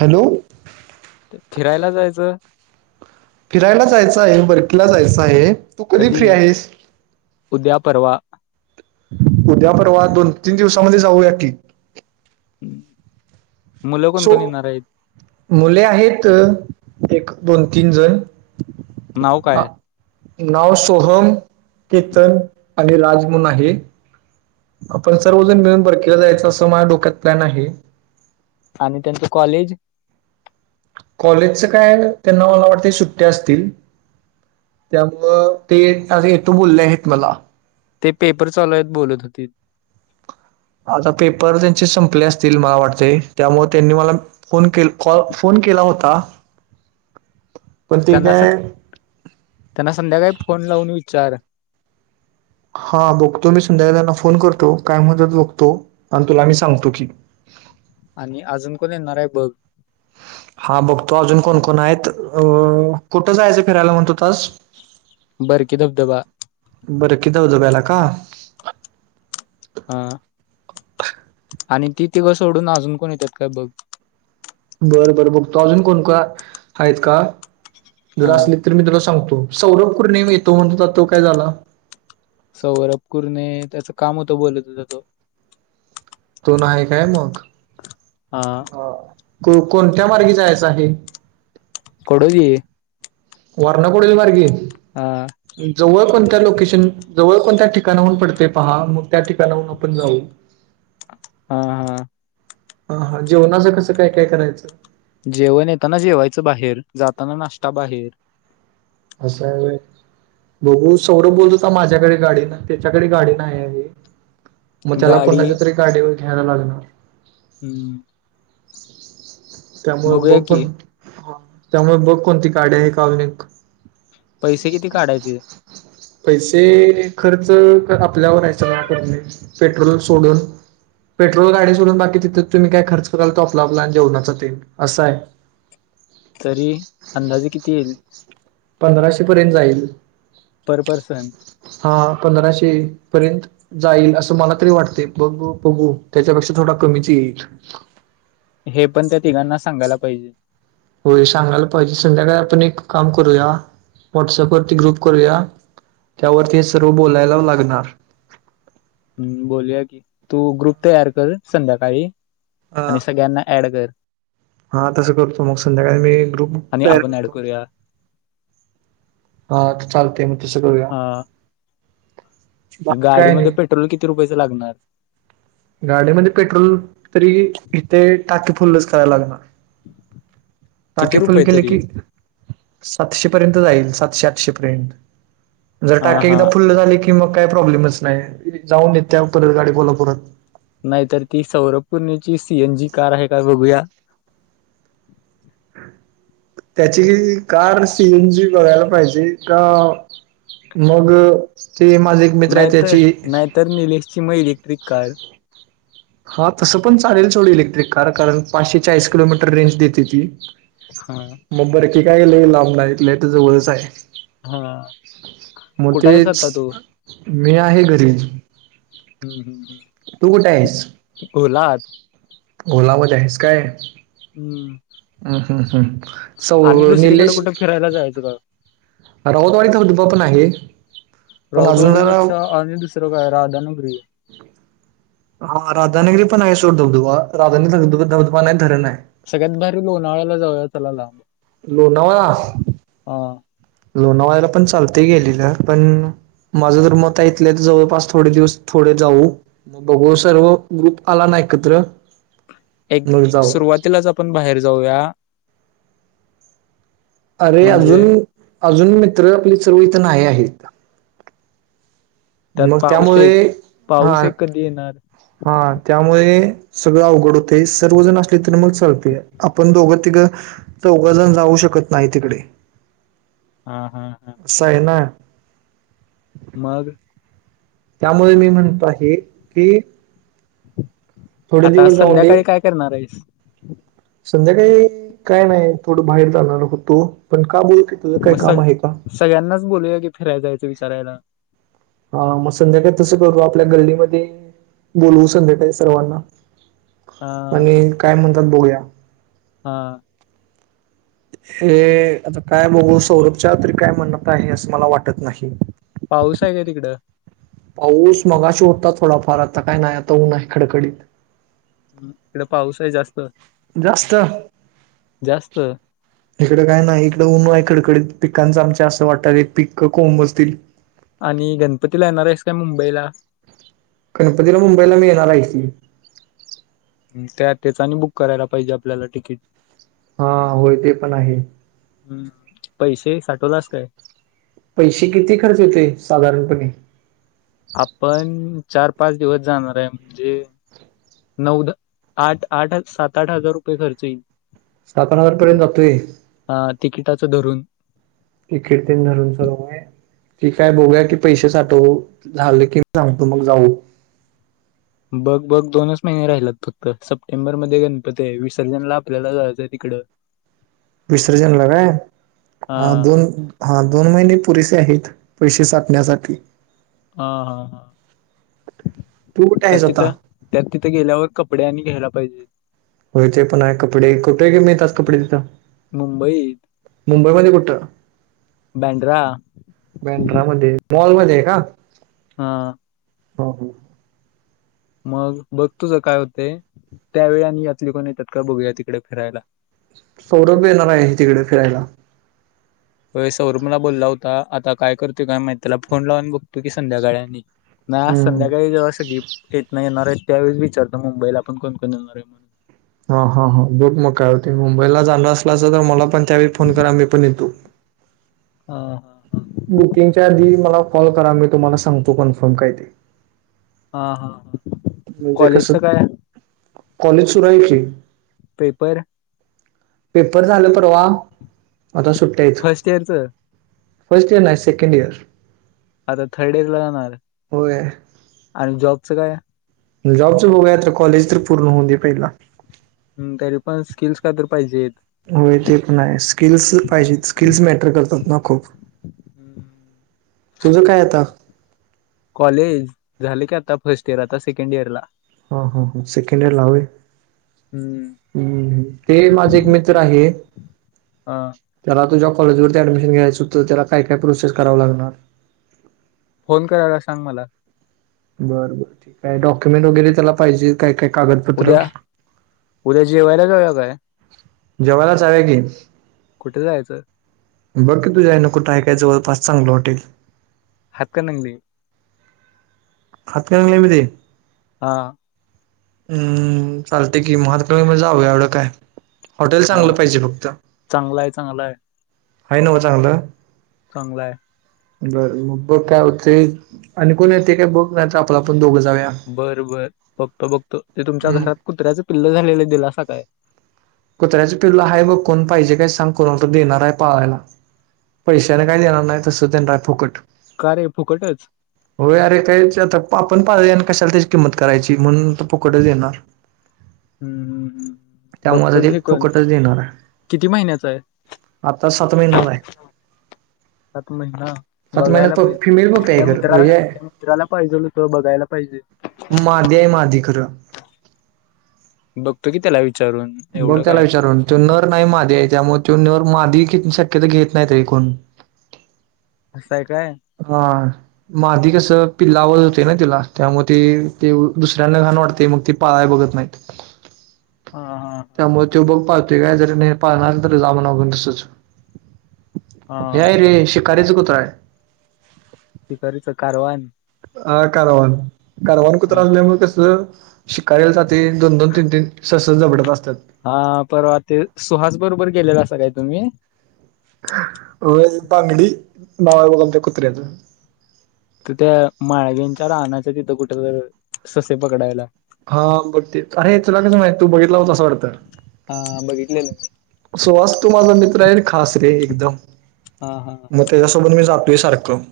Hello! फिरायला जायचं फिरायला जायचं आहे बरकीला जायचं आहे तू कधी फ्री आहेस? उद्या परवा उद्या परवा दोन तीन दिवसामध्ये जाऊया की. मुलं कोण सो कोण येणार आहेत? मुले आहेत एक दोन तीन जण नाव आ काय नाव सोहम, केतन आणि राज म्हणून आहे. आपण सर्वजण मिळून बरकीला जायचं असं माझ्या डोक्यात प्लॅन आहे. आणि त्यांच कॉलेज? कॉलेजचं काय त्यांना मला वाटतं सुट्ट्या असतील. त्यामुळं ते एक तास येतो बोलले आहेत मला. ते पेपर चालू आहेत बोलत होतीत. आता पेपर त्यांचे संपले असतील मला वाटतय त्यामुळे त्यांनी मला फोन के कॉल फोन केला होता. पण ते त्यांना स काय त्यांना संध्याकाळी फोन लावून विचार! हा बघतो मी संध्याकाळी त्यांना फोन करतो काय म्हणत्यात बघतो आणि तुला मी सांगतो की. आणि अजून कोण येणार आहे बघ! हा बघतो अजून कोणकोण आहेत, अ कुठं जायचं फिरायला म्हणत होतास? बरकी धबधबा! बरकी धबधब्याला का? अ आणि ती तिघं सोडून अजून कोण येतात काय बघ. बरं बरं बघ तो अजून कोणको आहेत का जर अ असली तर मी तुला सांगतो सौरभ कुरने येतो म्हणत होता तर तो काय झाला? सौवरभ कूरणे त्याचं काम होतं बोलत होता तो. तो नाय काय मग? आ! को कोणत्या मार्गी जायचं आहे? कोडोली! वारणा कोडोली मार्गे? हा! जवळ कोणत्या लोकेशन जवळ कोणत्या ठिकाणाहून पडतंय पहा मग त्या ठिकाणाहून आपण जाऊ. हा हा हा हा जेवणाचं कसं काय काय करायचं? जेवण येताना जेवायचं बाहेर जाताना नाष्टा बाहेर. असा आहे होय! बघू सौरभ बोलत होता माझ्याकडे गाडी नाही त्याच्याकडे गाडी नाही आहे. मग त्याला गाडी कुणाच्या तरी गाडीवर घ्यायला लागणार. हम्म! त्यामुळ बघूया बघू की त्यामुळे बघ कोणती गाडी आहे का अजून एक! पैसे किती काढायचे? पैसे खर्च आपल्यावर हाय सगळा करणे पेट्रोल सोडून पेट्रोल गाडी सोडून बाकी तिथं तुम्ही काय खर्च कराल तो आपला आपला जेवना चा ते आस आहे. तरी अंदाजे किती येईल? पंधराशे पर्यंत जाईल. पर पर्सन हा पंधराशे पर्यंत जाईल असं मला तरी वाटते बघू बघू त्याच्यापेक्षा थोडा कमीच येईल. हे पण त्या तिघांना सांगायला पाहिजे. होय सांगायला पाहिजे संध्याकाळी आपण एक काम करूया व्हॉट्सअपवररती ग्रुप करूया. त्यावर ते सर्व बोलायला लागणार. हम्म बोलूया की तू ग्रुप तयार कर संध्याकाळी हा. आणि सगळ्यांना ऍड कर. हा तसं करतो मग संध्याकाळी मी ग्रुप आणि तयार आपण ऍड करतो. करूया हा चालतेय मग तसं करूया. क बाकी काय गाडीमध्ये नाही पेट्रोल किती रुपयाच लागणार. गाडीमध्ये पेट्रोल तरी इथे टाके फुलच करायला लागणार. किती टाकीे फुल रुपये केले तरी की सातशे पर्यंत जाईल सातशे, आठशे पर्यंत जर हा टाके हा एकदा फुल्ल झाले की मग काही प्रॉब्लेमच नाही जाऊन येत त्या परत गाडी परत कोल्हापुरात. नाहीतर की सौरभपूर्णेची सीएन जी कार आहे काय बघूया. त्याची कार सीएन जी बघायला पाहिजे का? मग ते माझी नाहीतर, नाहीतर निलेशची मग इलेक्ट्रिक कार हा तसं पण चालेल थोड इलेक्ट्रिक कार कारण पाचशे चाळीस किलोमीटर रेंज देते ती. हा. मग बरंकी कायले लांब नाय इथले त्या जवळच आहे. हा मग कुठे आहेस आता तेच तू मी आहे घरी. हम् हम हम तू कुठे आहेस ओला मधे आहेस काय? हम्म हम् हम्म हम्म सौ आणि दुसरीकडे निलेश कुठे फिरायला जायचं का राऊतवाडीचुबा पण आहे. पण राऊत अजून जरा ओढूपेक्षा आणि दुसरं काय राध नगरीय. हा राधानगरी पण आहे सोर धबधबा राधानी धबधुबा बधुबा नाही धरण आहे. सगळ्यात भारी लोणावळ्याला जाऊया चला लांब. लोणावळा अ लोणावळ्याला पण चालतय गेल्यावर पण. माझं जर मत हाय हिथल्या हिथं तर जवळपास थोडे दिवस थोडे जाऊ. बघू सर्व ग्रुप आला नाही एकत्र. एक मग जाऊ सुरुवातीलाच आपण बाहेर जाऊया, अरे! अजून, म्हणजे अजून मित्र आपली सर्व इथ नाही आहेत. त्यात मग पाऊस एक त्यामुळे हा पाऊस एक कधी येणार हा त्यामुळे सगळं अवघड होते सर्वजण असले तर मग चालते आपण दोघं, तिघं. चौघंजण जाऊ शकत नाही तिकडे. हा हा हा असं आहे ना. मग त्यामुळे मी म्हणतो आहे की, थोडे आता दिवस जाऊन दे संध्याकाळी काय करणार आहेस? संध्याकाळी काय नाही थोडं बाहेर जाणार होतो पण का बोलकि तुझं काय मग सग काम आहे का? सगळ्यांनाच बोलूया की फिरायला जायचं विचारयला. हा मग संध्याकाळी तसं करू आपल्या गल्लीमध्ये बोलवू संध्याकाळी सर्वांना. हा आणि काय म्हणतात बघूया. हा हे आता काय बघू सौरभच्या तरी काय म्हणणत आहे असं मला वाटत नाही. पाऊस आहे काय तिकडं? पाऊस मगाशी होता थोडाफार आता काय नाही आता ऊन हाय खडकडीत. इकडे पाऊस आहे जास्त. जास्त जास्त इकडं काय नाही इकडं उन आहे कडकडीत पिकांचं आमच्या असं वाटतात एक पिकं कोंमजतील. आणि गणपती ला येणार आहेस काय मुंबईला? गणपतीला मुंबईला मी येणार आहे की. त्या तेच आणि बुक करायला पाहिजे आपल्याला तिकीट. हां होय ते पण आहे. हम्म पैसे साठवलास काय? पैसे किती खर्च येतोय साधारणपणे? आपण चार, पाच दिवस जाणार आहे म्हणजे नऊ, दहा, आठ, सात, आठ हजार रुपये खर्च येईल. सात, आठ हजार पर्यंत जातोय. हां तिकिटाचं धरून. तिकीट तेन धरून सगळं होय. ठीक हाय बघूया की पैसे साठव झाले की मी सांगतो मग जाऊ. बग बघ दोनच महिने राहिल्यात फक्त सप्टेंबर मध्ये गणपती आहे, विसर्जनला आपल्याला जायचंय तिकडं. [inaudible] विसर्जन ला काय हा हां दोन हां दोन महिने पुरेसे आहेत पैसे साठण्यासाठी. हां हां हां तू कुठे आहेस त्यात आता तिथं त्यात तिथ गेल्यावर कपडे आणि घ्यायला पाहिजेत. होय ते पण आहे कपडे कुठे मिळतात कपडे तिथ मुंबईत मुंबईमध्ये कुठ? बंड्रा बँड्रा मध्ये मॉलमध्ये आहे का? हां. हां. मग बघ तुझ काय होतय त्यावेळी आणि यातली कोण येत्यात काय बघूया तिकड फिरायला. सौरभ बी येणार आहे तिकडे फिरायला. होय सौरभ मला बोलला होता आता काय करतोय काय माहीत त्याला फोन लावून बघतो की संध्याकाळी आणि. नाही आज हम्म संध्याकाळी जेव्हा असं गिफ्ट येत नाही येणार आहेत त्यावेळेस विचारतो मुंबईला आपण कोण कोण येणार आहे म्हणुन? हां हां हां बघ मग काय होतय मुंबईला जाणार असलासा तर मला पण त्यावेळी फोन करा मी पण येतो. हां. बुकिंगच्या आधी मला कॉल करा मी तुम्हाला सांगतो कन्फर्म काय हाय ते. हां हां. म्हणजे कस कॉलेज सुरू आहे की पेपर? पेपर झालं परवा आता सुट्ट्या हाईत. फर्स्ट इयरचं फर्स्ट इयर नाहीे सेकेंड इयर आता थर्ड इर ला जाणार होय आणि जॉबचं काय जॉबचं बघूया आता कॉलेज तर पूर्ण होऊन दे पहिला. हं तरी पण स्किल्स काय तर पाहिजेत. होय ते पण आहे स्किल्स पाहिजेत स्किल्स मॅटर करतात ना खूप हम्म हम्म तुझं काय आता? कॉलेज झाल की आता फर्स्ट इयर आता सेकंड इयर ला. हं हं हं सेकेंड इयरला होय. हम्म. हम् ते माझ एक मित्र आहे. हा त्याला तुझ्या कॉलेजवरती ऍडमिशन घ्यायच होत तर त्याला काय काय प्रोसेस करावं लागणार? फोन करायला सांग मला. बर बर ठीक आहे डॉक्युमेंट वगैरे त्याला पाहिजे काय काय कागदपत्र उद्या उद्या जेवायला जाऊया काय जवायला जाऊया की कुठे जायचं बघ की तुझ्या हयान कुठं आहे काय जवळपास चांगलं हॉटेल हायत काय नंगली [unintelligible] हा. हम् चालते की महातका म जावूया एवढं काय हॉटेल हा चांगलं पाहिजे फक्त चांगला आहे चांगला आहे आहे न्हवं चांगलं चांगलय. बरं मग बघ काय होते आणि कोण येते काय बघ नाय त आपला पण दोघं जाऊया. बरं बर बघतो बघतो ते तुमच्या हम्म घरात कुत्र्याचं पिल्ल झालेलं दिलासा काय? कुत्र्याच पिल्ल हाय बघ कोन पाहिजे काय सांग कोणालातरी देणार आहे पाळायला. पैशाने काय देणार नाय तसच देणार हाय फुकट. का रे फुकटच हो अरे काही आता आपण पाळलय आणि कशाला त्याची किंमत करायची म्हणून तो फुकटच देणार. हूं हूं हूं हूं हूं त्यामुळे बघतो आता ते घे कोण फुकटच देणार आहे किती महिन्याच आहे. आता सात महिना वा [inaudible] सात महिन सात बघायला महिन्यात फिमेल पाहिजे पप्पी आहे एक्या खरं मित्राला हे आहे मित्राला पाहिजेल होत बघायला पाहिजे. मादी हाय मादी खर बघतो की त्याला विचारून बघ एवढं त्याला काय विचारून तो नर नाही माधी आहे त्यामुळे तो नर माधी शक्यता घेत नाहीत रे कोणं असंय काय? हा माधी कस पिल्लावर होते ना तिला त्यामुळ ती ती दुसऱ्यांना घाण वाटते मग ती पळाय बघत नाहीत. हा हा त्यामुळे त्यो बघ पाळतोय काय जरी नाही पाळला तरी जामागून असच हें हाय हा रे शिकारीच कुत्रा आहे. शिकरीच कारवाण. अ कारवान कारवान कुत्र हा असंल्यामुळं कस शिकारीला जाते दोन दोन तीन तीन सस जबड्यात असतात. हा परवा ते सुहास बरोबर गेलेला असा काय तुम्ही होय बांगडी नाव हाय बघ आमच्या कुत्र्याच तर त्या माळवीच्या रानाच्या तिथं कुठ तर ससे पकडायला. हा बघते अरे तुला कसं माहित तू बघितला होतास वाडतं. हा बघितलेल मी सुवास तो माझा मित्र आहे खास रे एकदम हा हा हा त्याच्यासोबत मी जातोय सारखं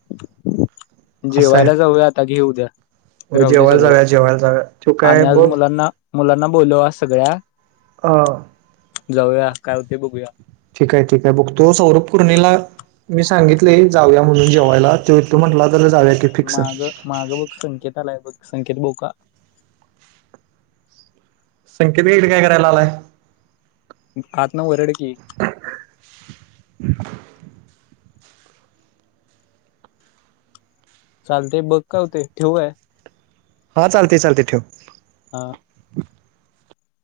[unintelligible] असं आहे जेवायला जाऊया आता घे उद्या होय, राहू दे जेवायला सगळं जाऊया जेवायला जाऊया तो काय आणि आज बघ मुलांना मुलांना बोलव आज सगळ्या अ जाऊया काय होते बघूया. ठीक हाय ठीक हाय बघतो सौरभ कुर्णीला मी सांगितले जाऊया म्हणून जेवायला. त त्यो म्हंटला होता ना जाऊया की फिक्स माग माग बघ संकेत आलाय बघ संकेत बघू का? संकेत काय इकडं काय करायला आलाय. आतना वरड की चालतेय बघ का होतय ठेवू काय हा चालते चालते ठेव हा